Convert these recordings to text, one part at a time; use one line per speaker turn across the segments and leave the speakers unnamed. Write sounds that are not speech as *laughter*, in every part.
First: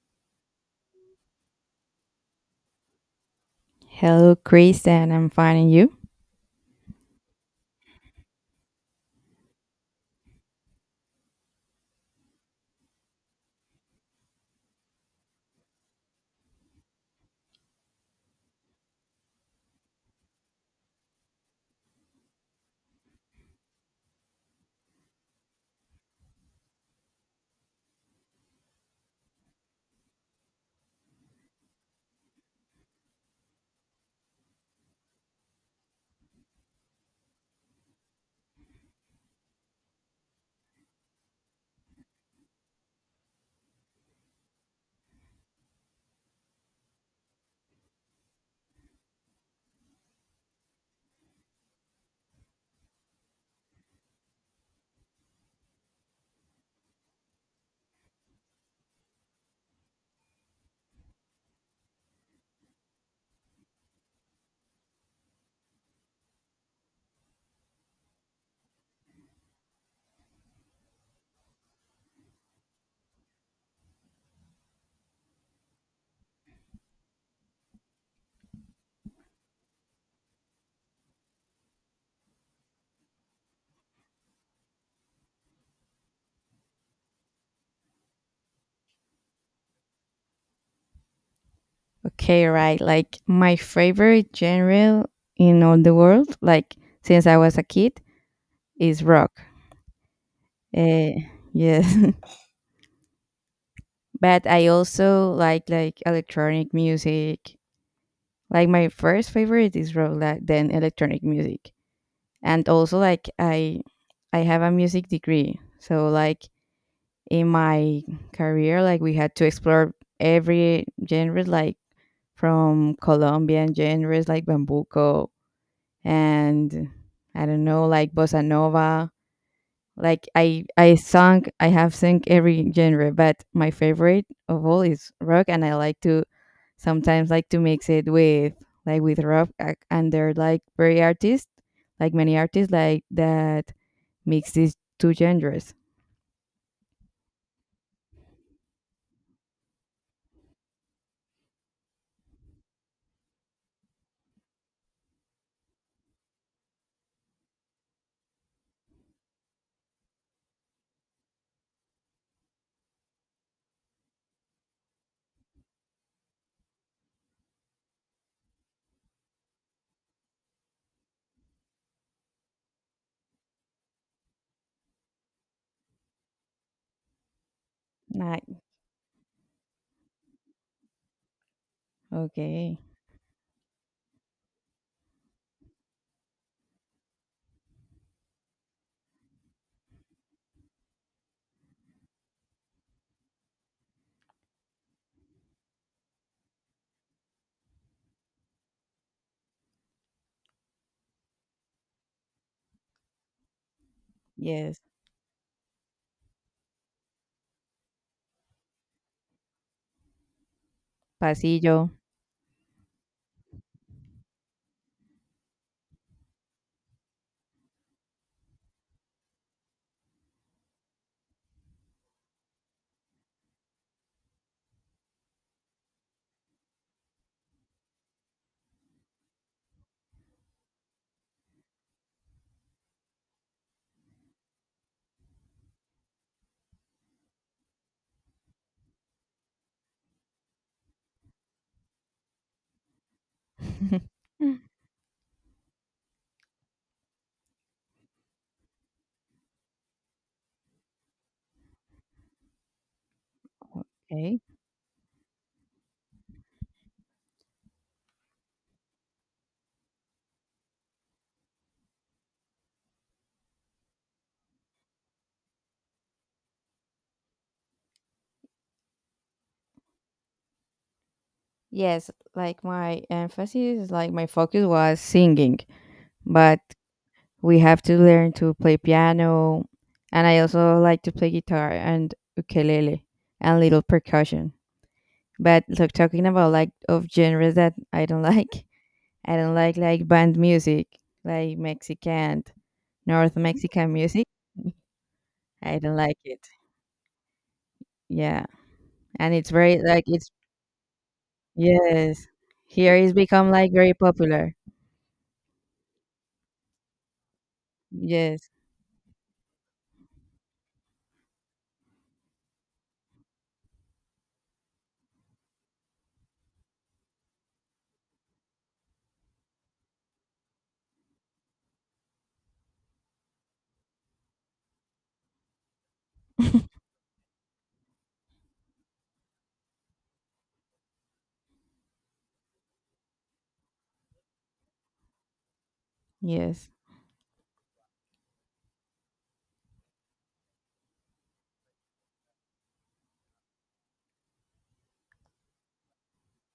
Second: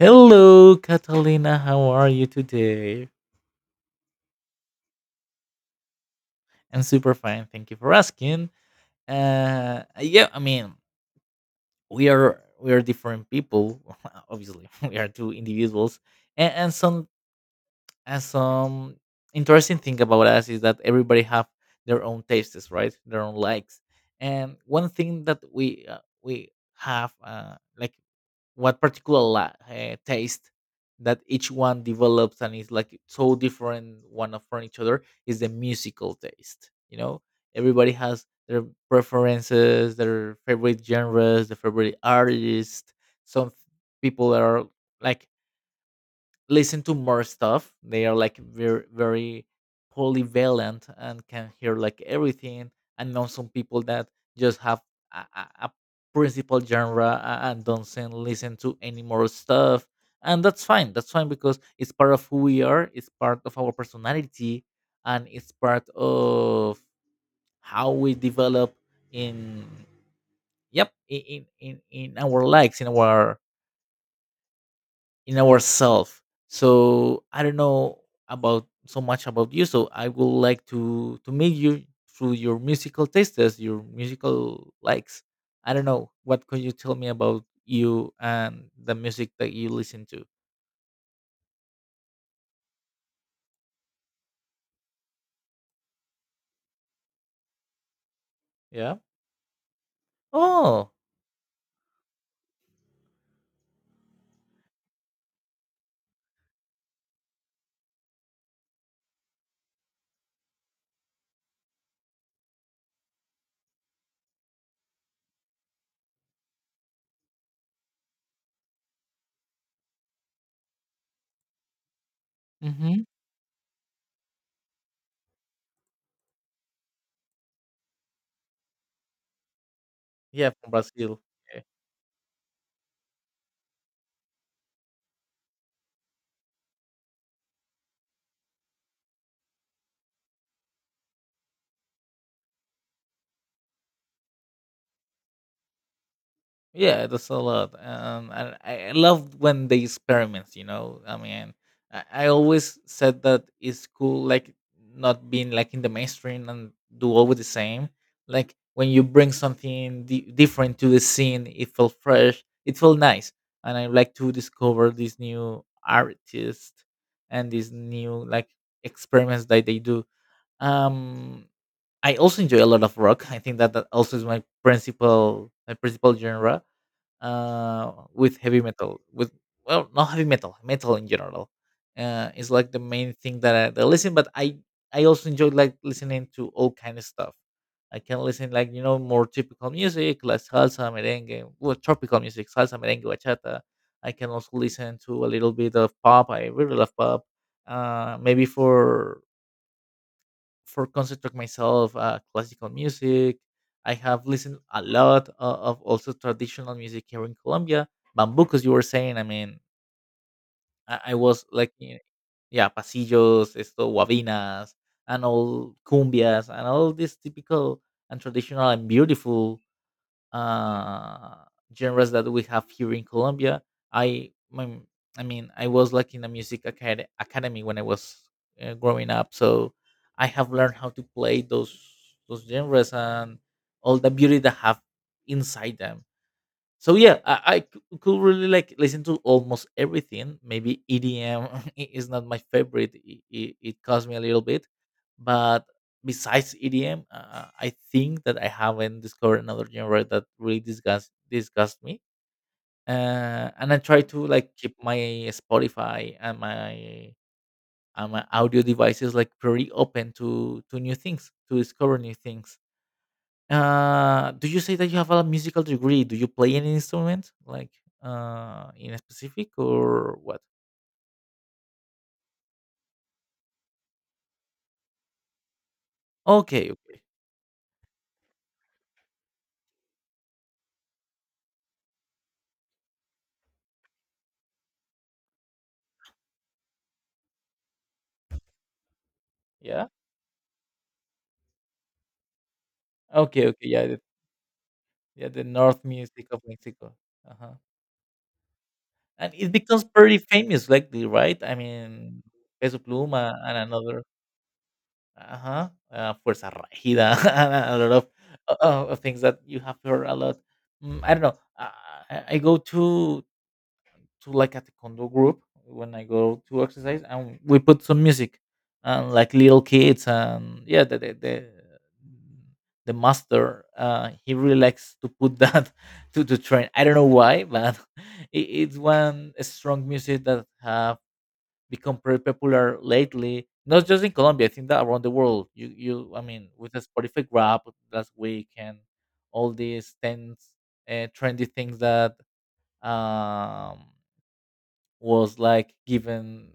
Hello, Catalina. How are you today?
Hello, Chris, and I'm finding you.
I'm super fine. Thank you for asking. Yeah, I mean, we are different people. *laughs* Obviously, *laughs* we are two individuals, and some And some interesting thing about us is that everybody have their own tastes, right? Their own likes. And one thing that we have like taste that each one develops and is like so different from each other is the musical taste. You know, everybody has their preferences, their favorite genres, their favorite artists. Some people are like listen to more stuff. They are like very polyvalent and can hear like everything. I know some people that just have a principal genre and don't listen to any more stuff. And that's fine. That's fine because it's part of who we are. It's part of our personality, and it's part of how we develop in in our likes in our in ourselves. So I don't know about so much about you. So I would like to meet you through your musical tastes, your musical likes. I don't know what could you tell me about you and the music that you listen to.
Okay, right. Like my favorite genre in all the world, like since I was a kid,
Yeah.
is rock.
Oh.
Uh, yes, *laughs* but I also like electronic music. Like my first favorite is rock, like, then electronic music, and also like I have a music degree, so like in my career, like we had to explore every genre, like from
hmm
Colombian genres like bambuco and I don't know, like bossa nova. Like
Yeah, from Brazil. Yeah.
I have sung every genre, but my favorite of all is rock, and I like to sometimes like to mix it with like with rock, and they're like very artists, like many artists like that mix these two genres.
Yeah, that's a lot. And I love when they experiment. You know, I mean, I always said that it's cool, like not being like in the mainstream and do always the same. Like when you bring something different to the scene, it felt fresh. It felt nice, and I like to discover these new artists and these new like experiments that they do. Um, I also enjoy a lot of rock. I think that that also is my principal genre with
Like
heavy metal, with well, not heavy metal, metal in general. Is like the
okay,
main thing that I listen. But I also enjoy like listening to all kind of stuff. I can listen like you know more typical music like salsa, merengue, well tropical music, salsa, merengue, bachata. I can also listen to a little bit of pop. I really love pop. Maybe for concentrate myself classical music. I have listened
yes,
a lot of also traditional music here in Colombia. Bambucos, you were saying. I mean, I was like
pasillo.
yeah, pasillos, esto, guabinas, and all cumbias and all this typical and traditional and beautiful uh, genres that we have here in Colombia. I my, I mean, I was like in a academy when I was growing up, so I have learned how to play those genres and all the beauty that have inside them. So yeah, I could really like listen to almost everything. Maybe EDM *laughs* is not my favorite; it costs me a little
*laughs*
bit. But besides EDM, I think that I haven't discovered another genre that really disgusts me. And I try to
okay.
like keep my Spotify and my audio devices like pretty open to new things, to discover new things. Do you say that you have a musical degree? Do you play any instrument, like in a specific or what?
Yes, like my emphasis, like my focus was singing, but
Okay, okay,
we have to learn to play piano, and I also like to play guitar and ukulele and little percussion. But like talking about like of genres that I don't like, *laughs* I don't like
yeah,
like band music, like Mexican, North
okay, okay, yeah,
Mexican music.
yeah, the
*laughs* I
North
don't like
music of
it.
Mexico, uh-huh.
Yeah,
And
and it's
it
very
becomes
like
pretty
it's
famous lately, right? I mean,
yes,
Peso
here it's
Pluma
become
and
like very
another,
popular.
uh-huh, Fuerza Regida, *laughs* and a lot of
Yes,
uh, things that you have heard a lot. Mm, I don't know. I go to like a taekwondo group when I go to exercise, and we put some music and like little kids and yeah, the master he really likes to put that *laughs* to train. I don't know why, but *laughs* it, it's one strong music that have become pretty popular lately. Not just in Colombia, I think that around the world. You I mean
yes.
with the Spotify grab last week and all these things, trendy things that um was like given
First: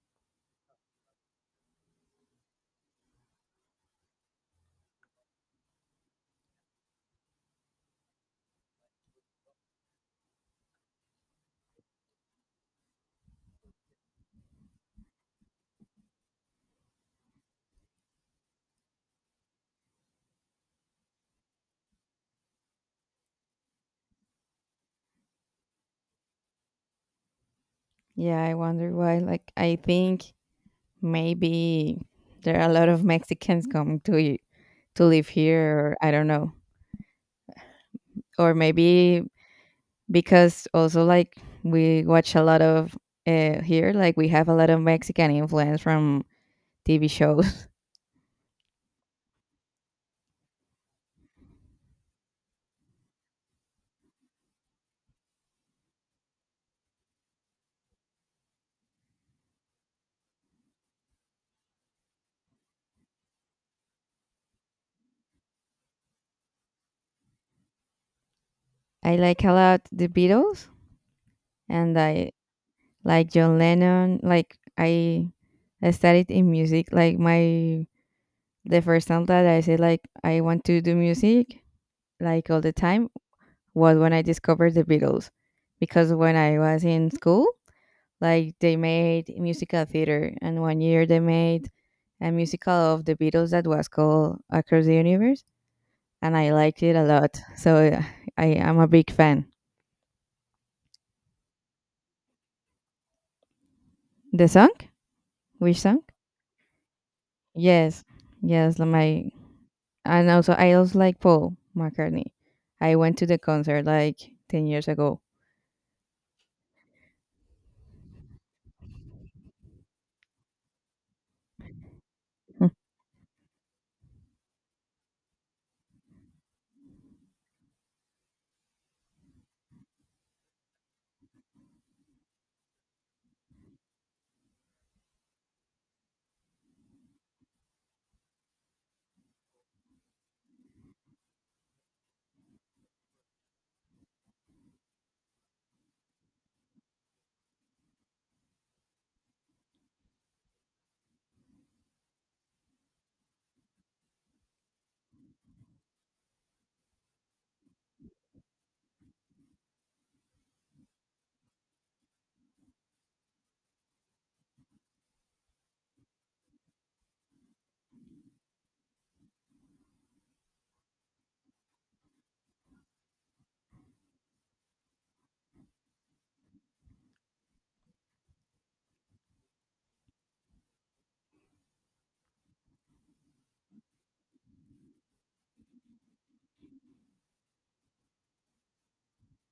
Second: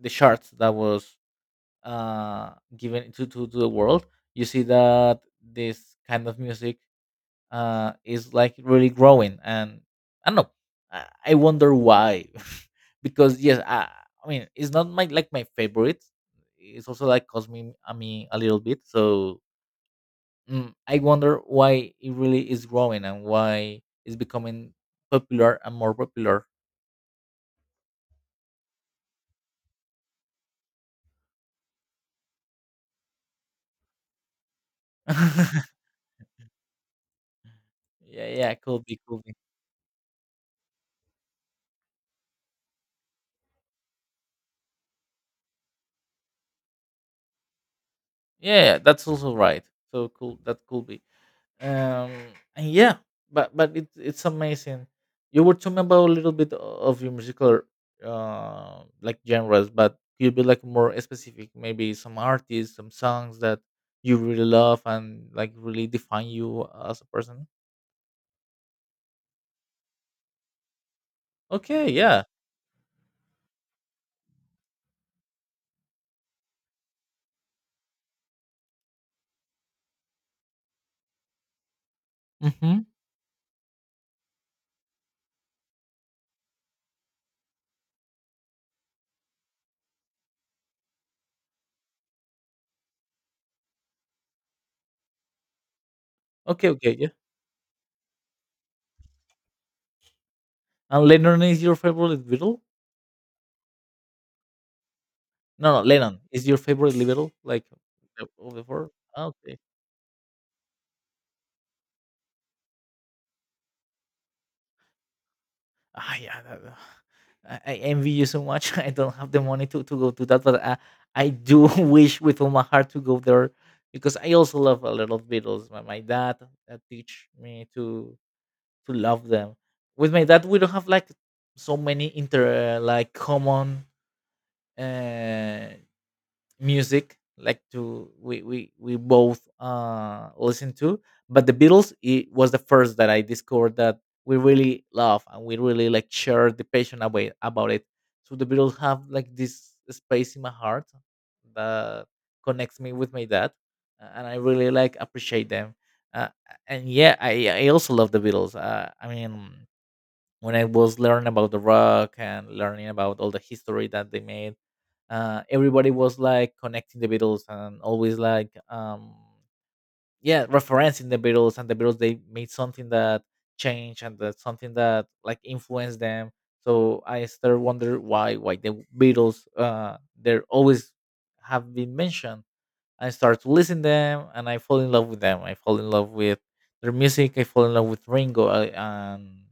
the charts that was uh given to the world. You see that this kind of music is like really growing and I don't know. I wonder why. *laughs* Because yes, I mean it's not my like my favorite. It's also like cost me, I mean, a little bit. So mm, I wonder why it really is growing and why it's becoming popular and more popular.
Yeah, I wonder why. Like, I think maybe there are a lot of Mexicans coming to to live
*laughs*
here. Or I don't know,
yeah yeah
or
could be could
maybe because also like we watch a lot of here, like we have a lot of Mexican influence from TV shows. *laughs*
Yeah, yeah, that's also right. So cool. That could be. Um, and yeah, but it's amazing. You were talking about a little bit of your musical, like genres, but you'd be like more specific. Maybe some artists, some songs that you really love and like really define you as a person.
I like a lot the Beatles.
Okay,
And
yeah.
I like John Lennon. I studied in music. Like my the first time that I said like I want to do music like all the
Mm-hmm.
time was when I discovered the Beatles, because when I was in school, like they made musical theater, and one year they made a musical of the Beatles that was called Across the Universe, and I
Okay,
liked it
okay,
a
yeah.
lot. So I am a big fan.
And Lennon is your favorite Beatle?
The song?
No,
Which
no,
song?
Lennon is your favorite Beatle, like
Yes,
of the
yes, like
four.
my
Okay.
And also I also like Paul McCartney. I went to the concert like 10 years ago.
Ah, yeah, that, I envy you so much. *laughs* I don't have the money to go to that, but I do *laughs* wish with all my
Hmm.
heart to go there because I also love a lot of Beatles. My dad teach me to love them. With my dad, we don't have like so many inter like common uh, music like we both listen to. But the Beatles, it was the first that I discovered that we really love and we really like share the passion away about it. So the Beatles have like this space in my heart that connects me with my dad. And I really like appreciate them. uh, and yeah, I also love the Beatles. I mean, when I was learning about the rock and learning about all the history that they made, everybody was like connecting the Beatles and always like yeah referencing the Beatles, and the Beatles they made something that changed and that something that like influenced them. So I started wonder why the Beatles they're always have been mentioned. I start to listen them and I fall in love with them. I fall in love with their music. I fall in love with and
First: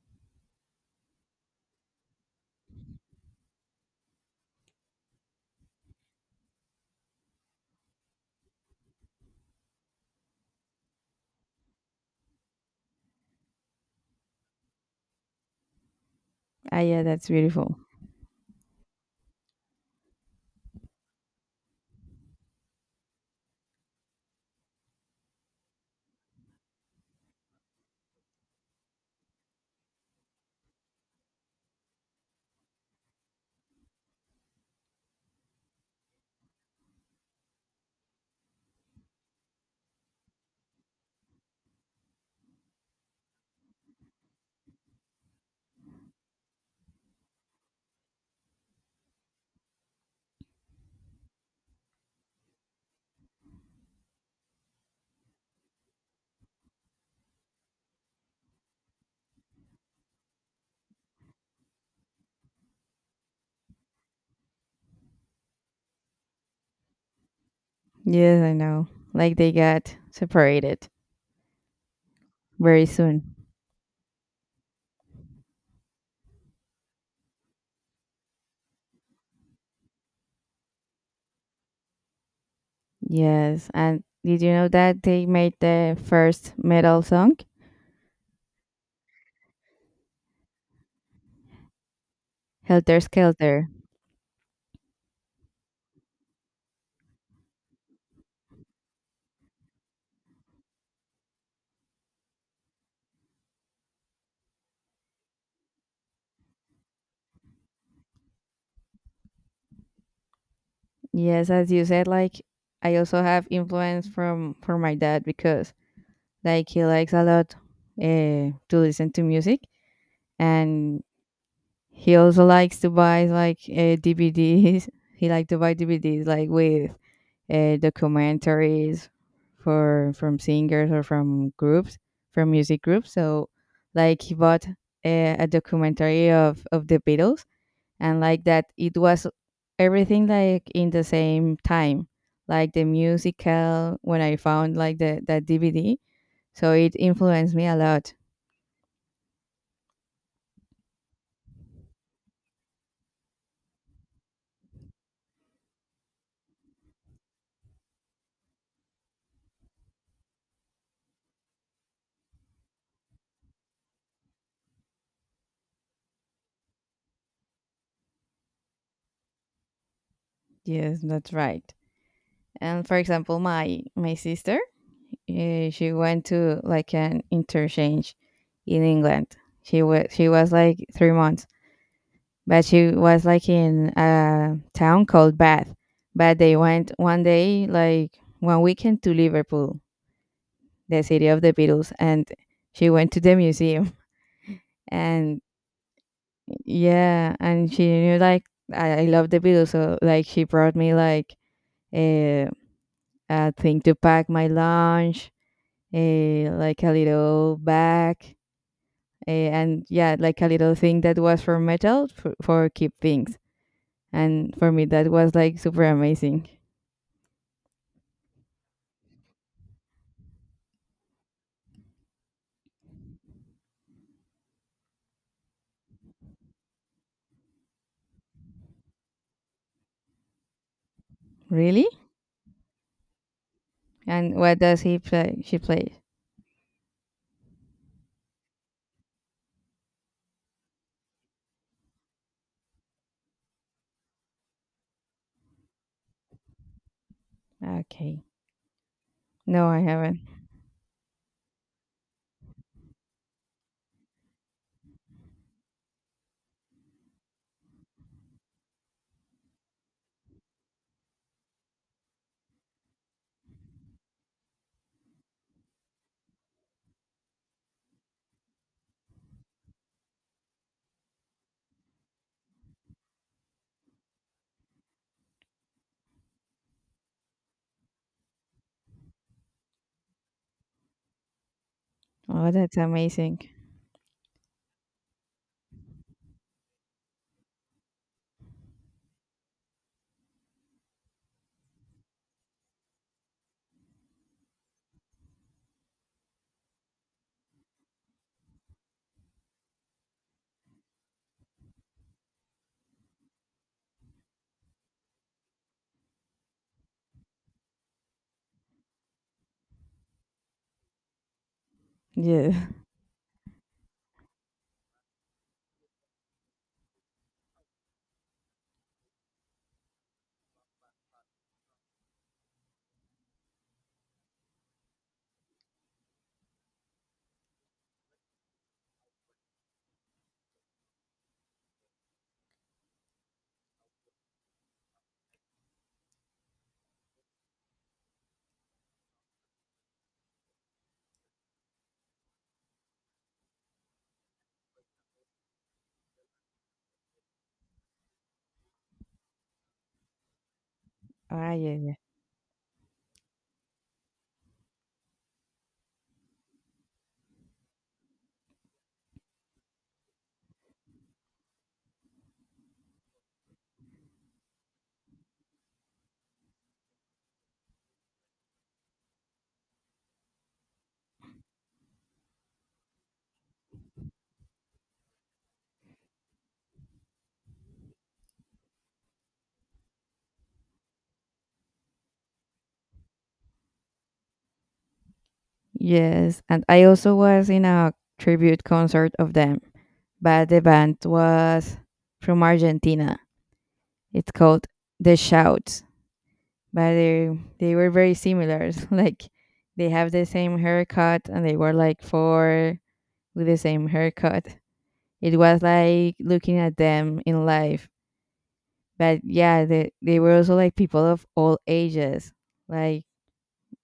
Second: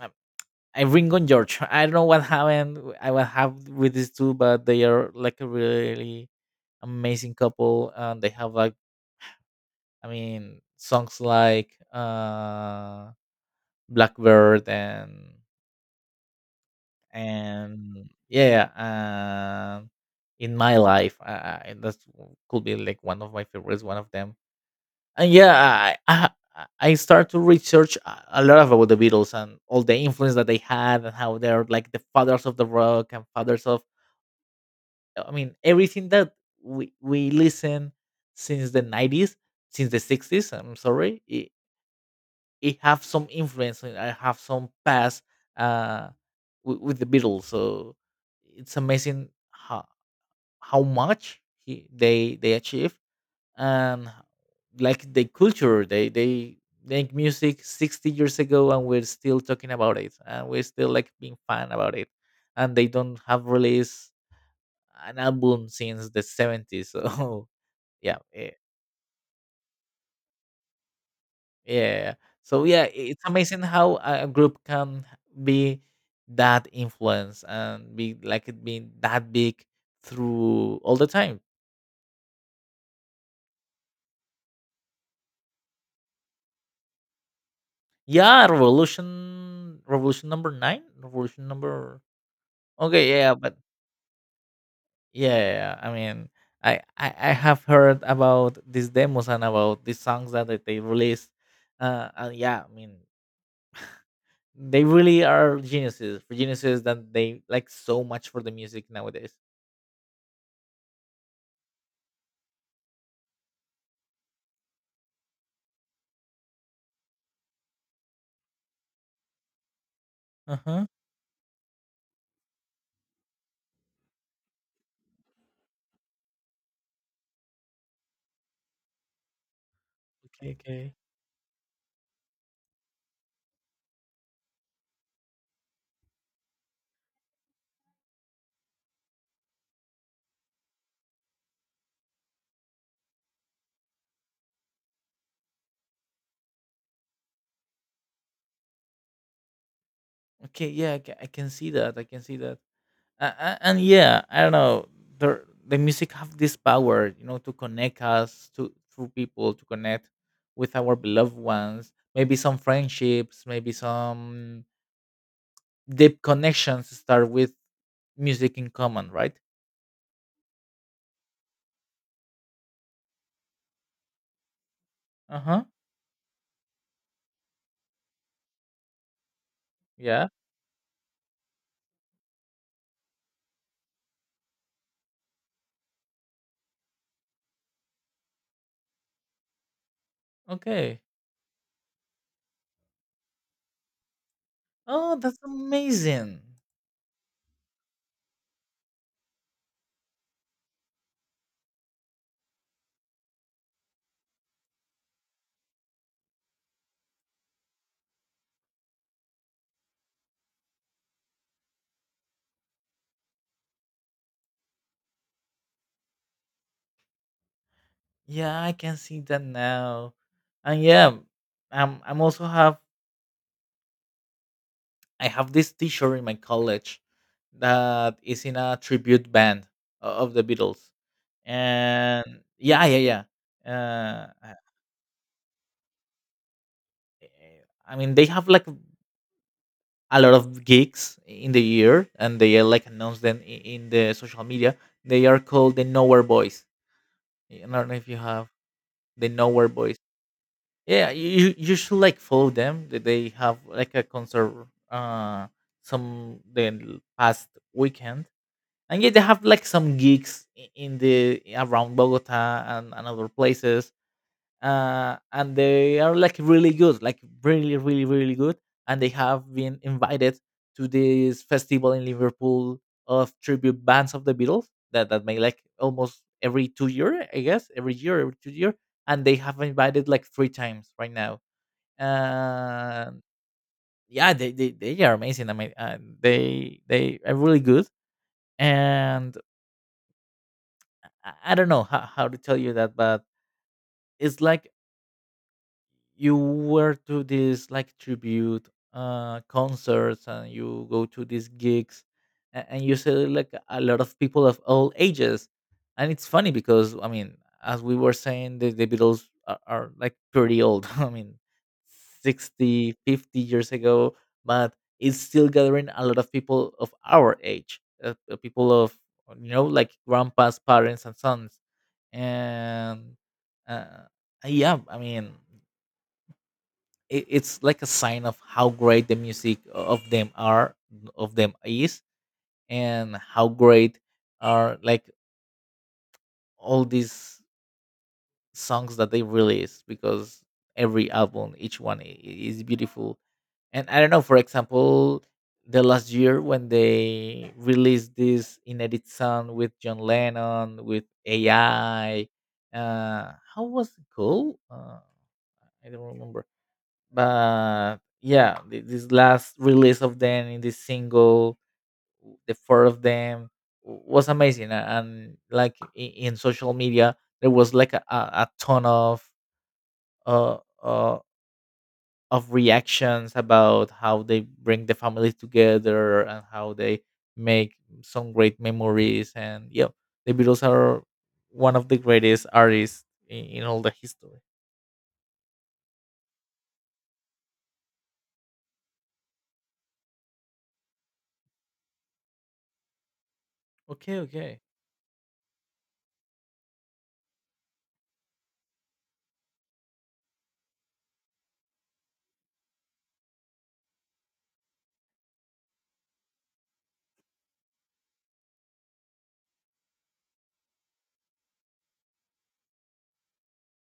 um, I Ringo and George. *laughs* I don't know what happened. I will have with these two, but they are like a really amazing couple, and they have like I mean songs like Blackbird
Ah, yeah, that's beautiful.
and yeah and In My Life. That could be like one of my favorites, one of them. And yeah, I start to research a lot about the Beatles and all the influence that they had and how they're like the fathers of the rock and fathers of I mean everything that we listen since the 90s, since the 60s. I'm sorry, it have some influence. And I have some past uh, with the Beatles. So it's amazing how much they achieve and like the culture they make music 60 years ago and we're still talking about it and we're still like being fan about it. And they don't have release an album since the 70s. So *laughs* yeah,
Yes,
eh,
I know. Like they got separated
yeah. So yeah,
very
it's
soon.
amazing how a group can be that influence and be like it being that big through all the time.
Yes, and did you know that they made the first metal song,
Yeah, revolution, revolution number nine, revolution number.
Helter
Okay, yeah, yeah, but
Skelter?
yeah, yeah. I mean, I have heard about these demos and about these songs that they released. And yeah, I mean, they really are geniuses. For geniuses that they like so much for the music nowadays.
Yes, as you said, like I also have influence from my dad because like he likes a lot to listen to music,
Uh huh.
and he also likes to buy like DVDs. *laughs* He likes to buy DVDs like with documentaries for from
Okay,
singers
okay.
or from groups, from music groups. So like he bought a documentary of the Beatles and like that it was everything like in the same time. Like the musical when I found like the that DVD, so it influenced me a lot.
Okay, yeah, I can see that. I can see that. And yeah, I don't know. The music have this power, you know, to connect us to through people, to connect with our beloved ones. Maybe some friendships, maybe some deep connections start with music in common, right?
Yes, that's right. And for example, my sister
Uh huh.
she went to like an interchange in England. She was
Yeah.
she was like 3 months, but she was like in a town called Bath. But they went one day, like one weekend, to Liverpool,
Okay.
the city of the Beatles, and she went to the museum. *laughs*
Oh, that's
And
amazing.
yeah, and she knew like I love the Beatles, so like she brought me like a, a thing to pack my lunch, a like a little bag. And yeah, like a little thing that was for metal for keep things. And for me, that was like super amazing.
Yeah, I can see that now. And yeah, um, I'm also have I have this T-shirt in my college that is in a tribute band of the Beatles.
Really?
And yeah, yeah, yeah.
And what does he play? She plays.
Eh, I mean, they have like a lot of gigs in the year, and they like announce them in the social media. They are called the Nowhere Boys. I don't know if you
Okay.
have the
No,
Nowhere
I
Boys.
haven't.
Yeah, you should like follow them. They have like a concert uh some the past weekend. And yeah, they have like some gigs in the around Bogota and other places. And they are like really good, like really, really, really good. And they have been invited to this festival in Liverpool of tribute bands of the Beatles that make like almost every 2 year, I guess, every year, every 2 year. And they have invited like three times right now.
Oh, that's
um,
amazing.
yeah, they are amazing. I mean, they are really good. And I don't know how to tell you that, but it's like you were to these like tribute concerts, and you go to these gigs and you see like a lot of people of all ages. And it's funny because, I mean, as we were saying, the Beatles are like pretty old, *laughs* I mean
Yeah. *laughs*
60, 50 years ago, but it's still gathering a lot of people of our age, people of, you know, like grandpas, parents, and sons. And uh, yeah, I mean, it's like a sign of how great the music of them are, of them is. And how great are, like, all these songs that they release, because every album, each one is beautiful. And I don't know, for example, the last year when they released this inedit song with John Lennon with
Ah, yeah, yeah.
AI. How was it called? I don't remember. But yeah, this last release of them, in this single, the four of them was amazing. And like in, social media, there was like a ton uh, uh of reactions about how they bring the family together and how they make some great memories. And yeah, the Beatles are one of the greatest artists in all the history.
Yes. And I also was in a tribute concert of them, but the band was from Argentina.
Okay,
It's
okay.
called The Shout. But they were very similar. *laughs* Like they have the same haircut and they were like four with the same haircut. It was like looking at them in life. But yeah, they were also like people of all ages. Like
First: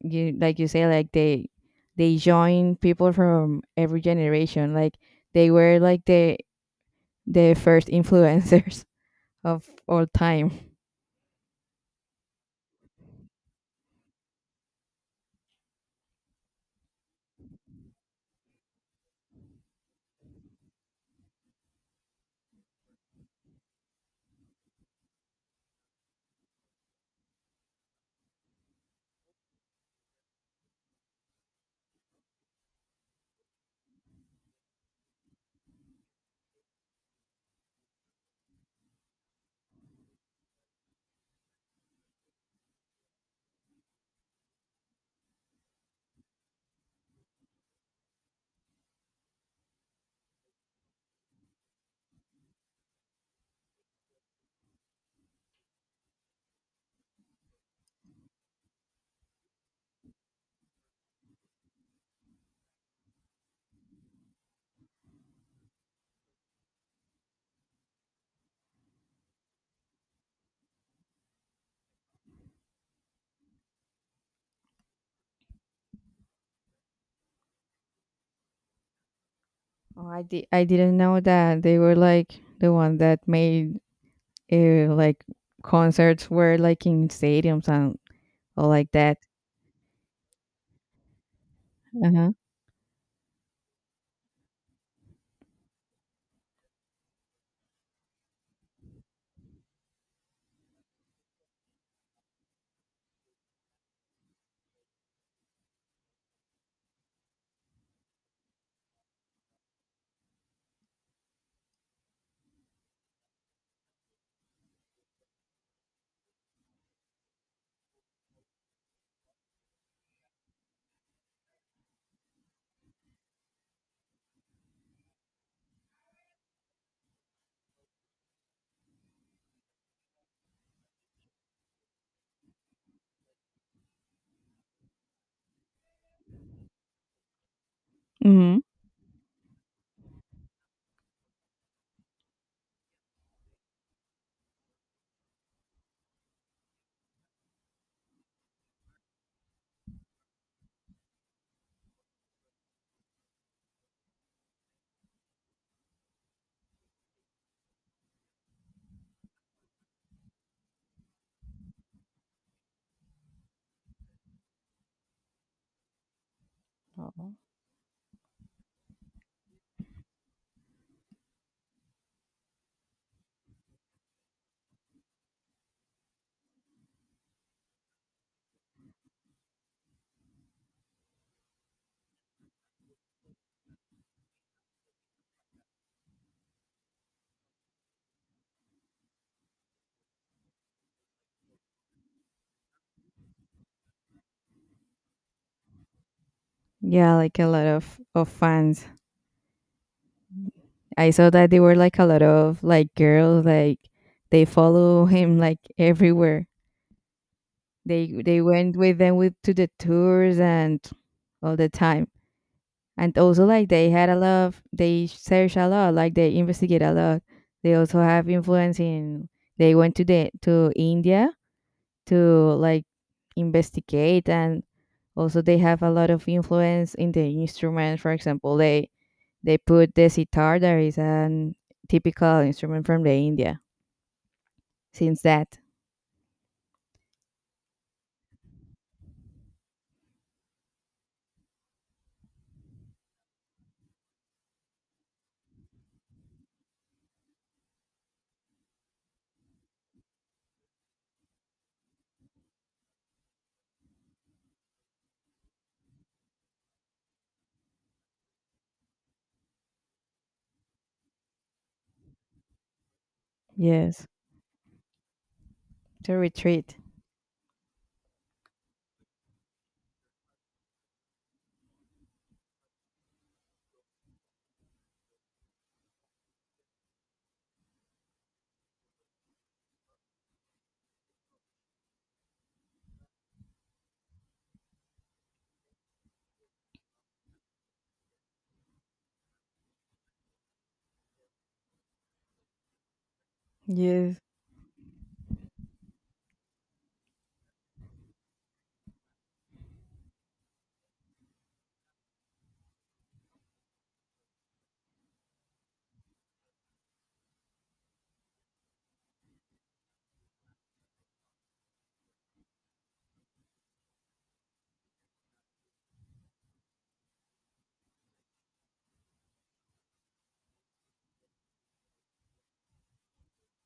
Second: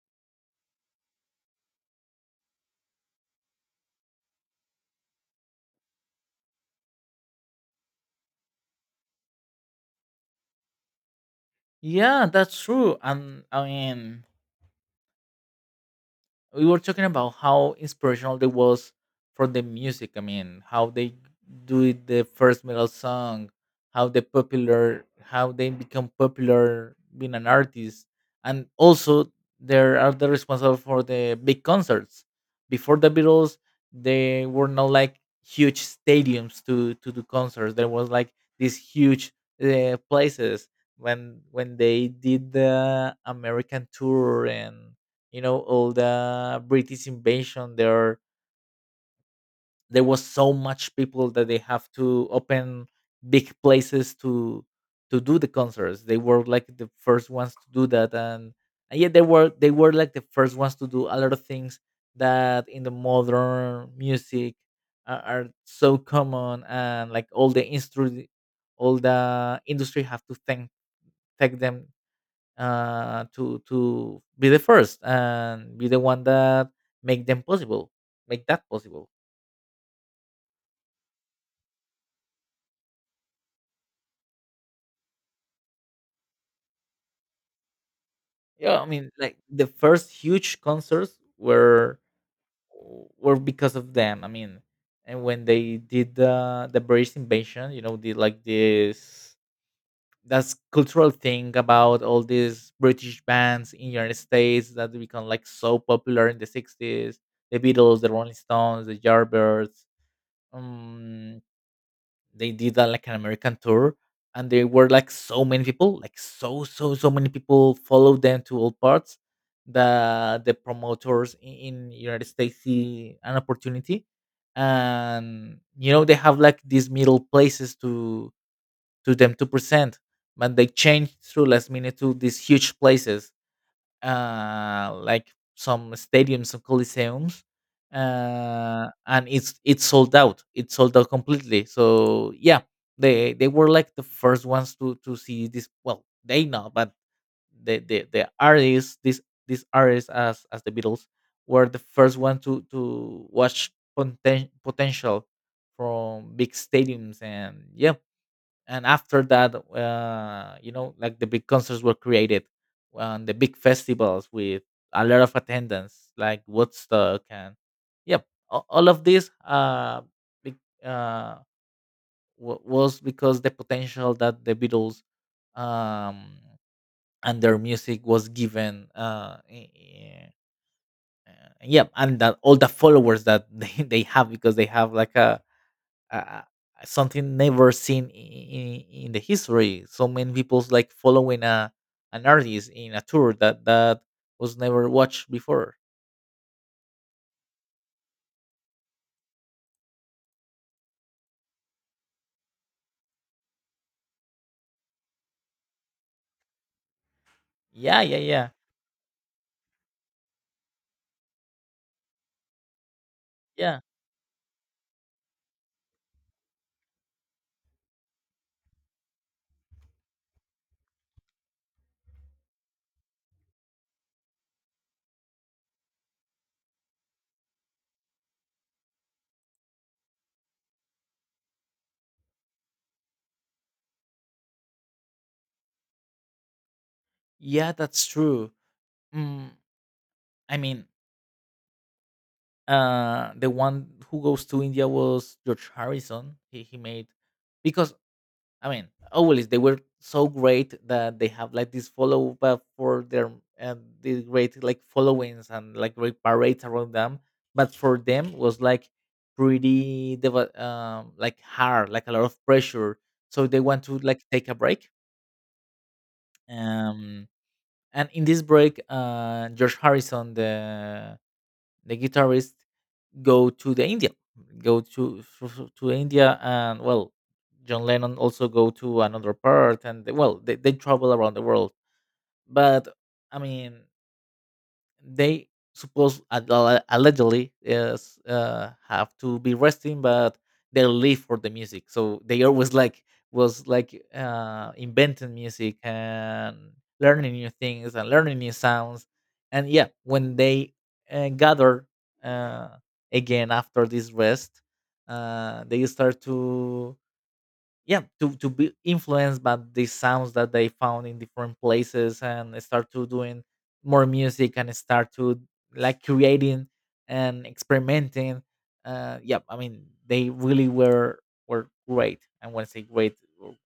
like you say, like they joined people from every generation. Like they were like the first influencers *laughs* of all time.
Yeah, that's true. And, I mean, we were talking about how inspirational they was for the music. I mean, how they do it, the first metal song, how they popular, how they become popular being an artist, and also they are the responsible for the big concerts. Before the Beatles, they were not like huge stadiums to do concerts. There was like these huge, places when they did the American tour. And you know, all the British invasion, there was so much people that they have to open big places to do the concerts. They were like the first ones to do that. And yeah, they were like the first ones to do a lot of things that in the modern music are so common. And like, all the industry, have to thank them. To be the first and be the one that make them possible, make that possible.
Oh, I didn't know that they were like the one that made like concerts were like in stadiums and all
Yeah, I
like
mean,
that.
like the first huge concerts were
Uh-huh.
were because of them. I mean, and when they did the British invasion, you know, did like this, that's cultural thing about all these British bands in United States that become like so popular in the 60s. The Beatles, the Rolling Stones, the Yardbirds. Um. They did like an American tour, and there were like so many people, like so many people followed them to all parts. The promoters in United States see an opportunity, and you know they have like these middle places to them to present, but they changed through last minute to these huge places, like some stadiums, some coliseums.
Hmm.
And it's sold out. It's sold out completely. So yeah, they were like the first ones to see this. Well, they know, but the artists, this these artists as the Beatles were the first one to watch potential from big stadiums. And yeah, and after that, you know, like the big concerts were created, and the big festivals with a lot of attendance like Woodstock
Oh.
and yep. All of this, be- uh, wa was because the potential that the Beatles um, and their music was given. Yep. And that all the followers that *laughs* they have because they have like a, uh, uh, something never seen in the history. So many people's like following a an artist in a tour that was never watched before.
Yeah, like a lot of fans. I saw that there were like a lot of like girls like they follow him like everywhere.
Yeah,
They
yeah,
they
yeah,
went with them with to the tours and all the time. And also like
yeah,
they had a lot of, they search a lot, like they investigate a lot. They also have influence in they went to the to India to like investigate and also they have a lot of influence in the instrument. For example, they put the sitar that is an typical instrument from the india since that.
yeah. That's true. Mm, I mean, the one who goes to India was George Harrison. He made because, I mean, always they were so great that they have like this follow up for their, and the great like followings and like great parades around them. But for them was like pretty like hard, like a lot of pressure. So they want to
Yes,
like take a break.
to retreat.
Um, and in this break, George Harrison, the guitarist, go to the India, go to India. And well, John Lennon also go to another part. And well, they travel around the world. But I mean, they suppose allegedly is, have to be resting, but they live for the music, so they always like was like,
Yes,
inventing music and learning new things and learning new sounds. And yeah, when they gather uh, again after this rest, they start to, yeah, to be influenced by the sounds that they found in different places, and start to doing more music, and start to, like, creating and experimenting. Yeah, I mean, they really were great. And when I say great,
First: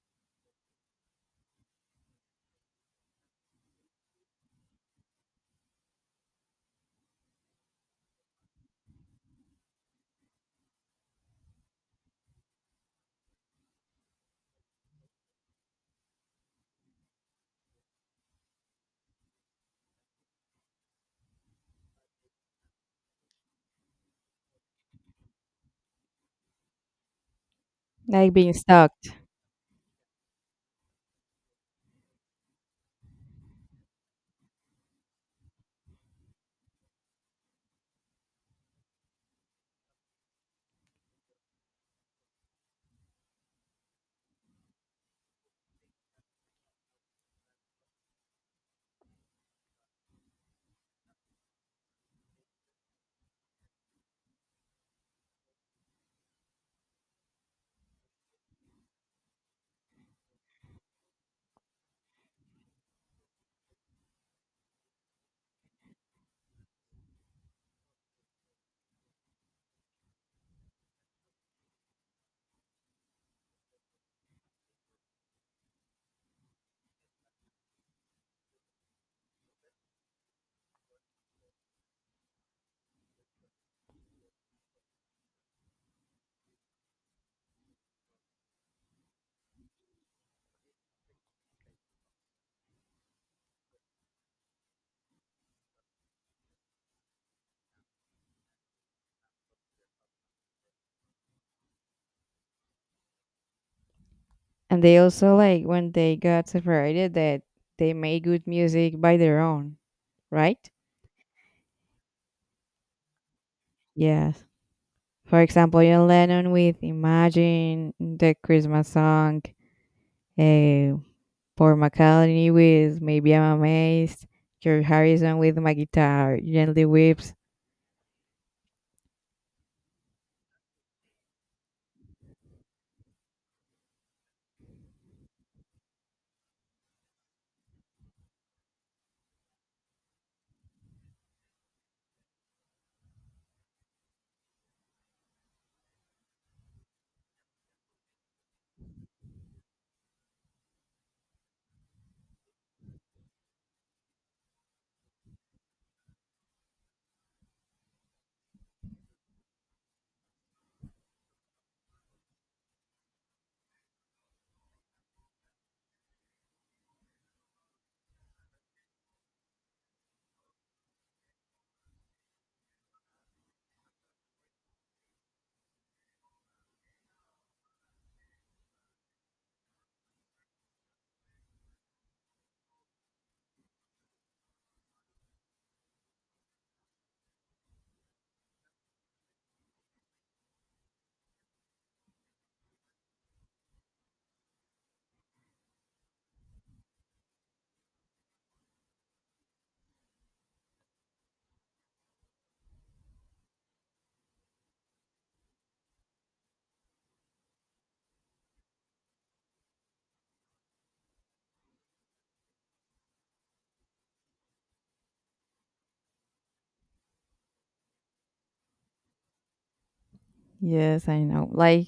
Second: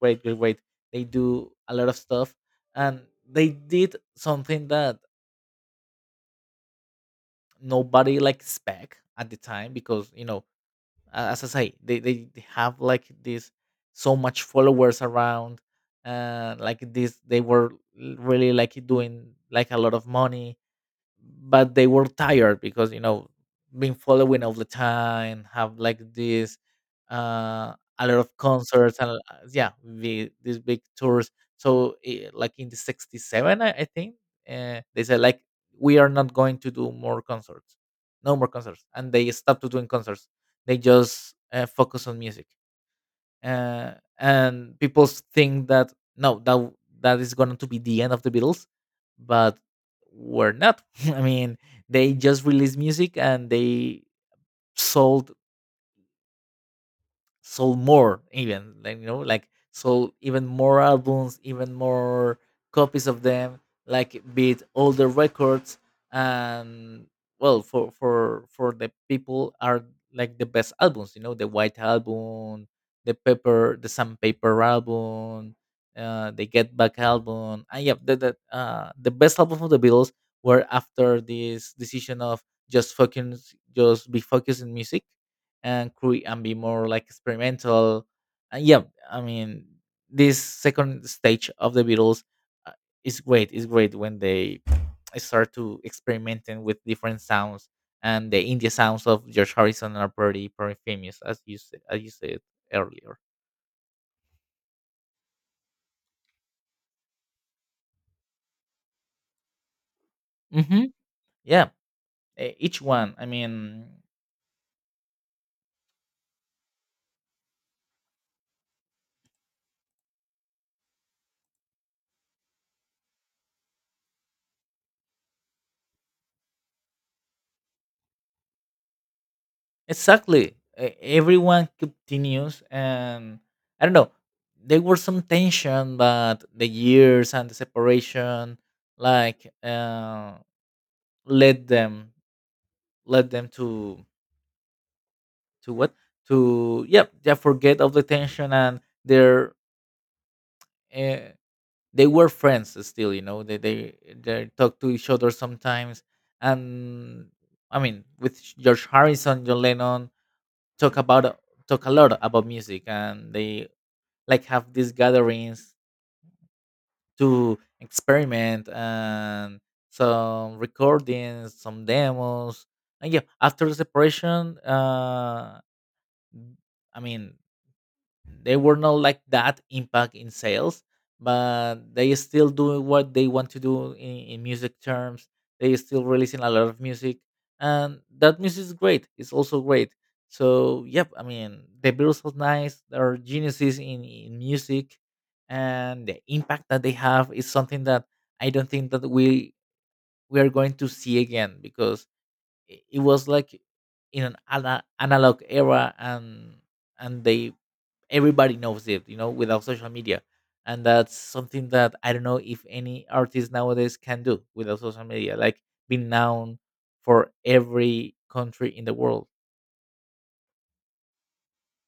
great, great, great, they do a lot of stuff. And they did something that nobody like spec at the time, because, you know, as I say, they have like this so much followers around. Like this. They were really like doing like a lot of money, but they were tired because, you know, been following all the time, have like this, uh a lot
like
of
being
concerts and,
stalked.
yeah, these big tours. So, like in the 67, I think, they said like, we are not going to do more concerts. No more concerts. And they stopped doing concerts. They just focus on music. And people think that, no, that that is going to be the end of the Beatles. But we're not. *laughs* I mean, they just released music, and they sold sold more, even, like, you know, like, sold even more albums, even more copies of them, like beat all the records. And well, for the people are like the best albums, you know, the White Album, the sandpaper album, the Get Back album. And yeah, the best album of the Beatles were after this decision of, just be focused in music, and and be more like experimental. And yeah, I mean, this second stage of the Beatles, uh, is great. It's great when they start to experimenting with different sounds, and the indie sounds of George Harrison are pretty famous, as you said, earlier.
And they also like when they got separated that they made good music by their own, right?
Hmm. Yeah, each one. I mean.
Yes, for example, John Lennon with Imagine, the Christmas song, uh, Paul McCartney with Maybe I'm Amazed, George Harrison with My Guitar Gently Weeps.
Exactly. Everyone continues, and I don't know. There were some tension, but the years and the separation, like, led them led them to what, to, yeah, yeah, forget of the tension. And their, uh, they were friends still. You know they talk to each other sometimes. And I mean, with George Harrison, John Lennon talk about talk a lot about music, and they like have these gatherings to experiment, and some recordings, some demos. And yeah, after the separation, I mean, they were not like that impact in sales, but they still doing what they want to do in music terms. They still releasing a lot of music, and that music is great, it's also great. So yep, I mean, the Beatles are nice, they're geniuses in music. And the impact that they have is something that I don't think that we are going to see again, because it was like in an analog era. And they, everybody knows it, you know, without social media. And that's something that I don't know if any artist nowadays can do without social media, like being known for every country in the world.
Yes, I know. Like,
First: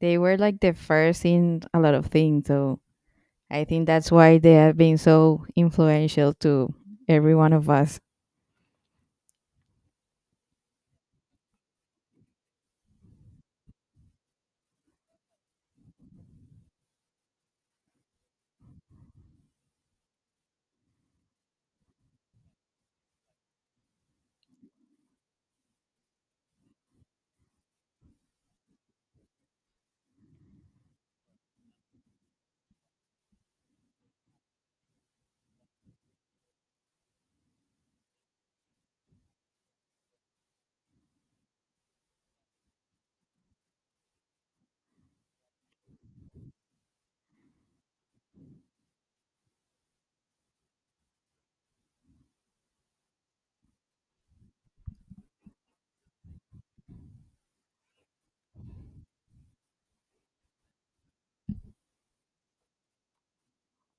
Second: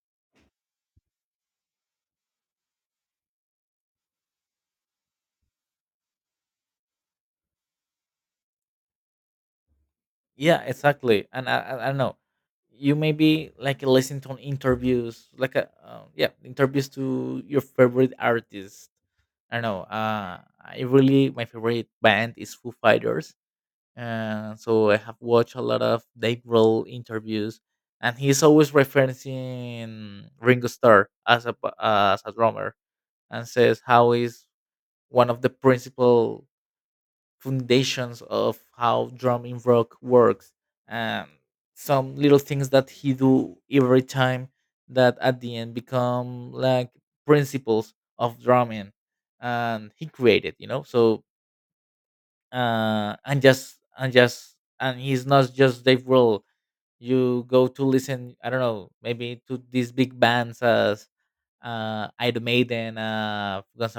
they were like the first in a lot of things. So I think that's why they have been so influential to every one of us.
Yeah, exactly. And I don't know, you maybe like listen to interviews, like a yeah, interviews to your favorite artist. I don't know. I really My favorite band is Foo Fighters. So I have watched a lot of Dave Grohl interviews, and he's always referencing Ringo Starr as a drummer, and says how is one of the principal foundations of how drum in rock works, and some little things that he do every time, that at the end become like principles of drumming, and he created, you know. So, and he's not just Dave Grohl. You go to listen, I don't know, maybe to these big bands as, Iron Maiden, Guns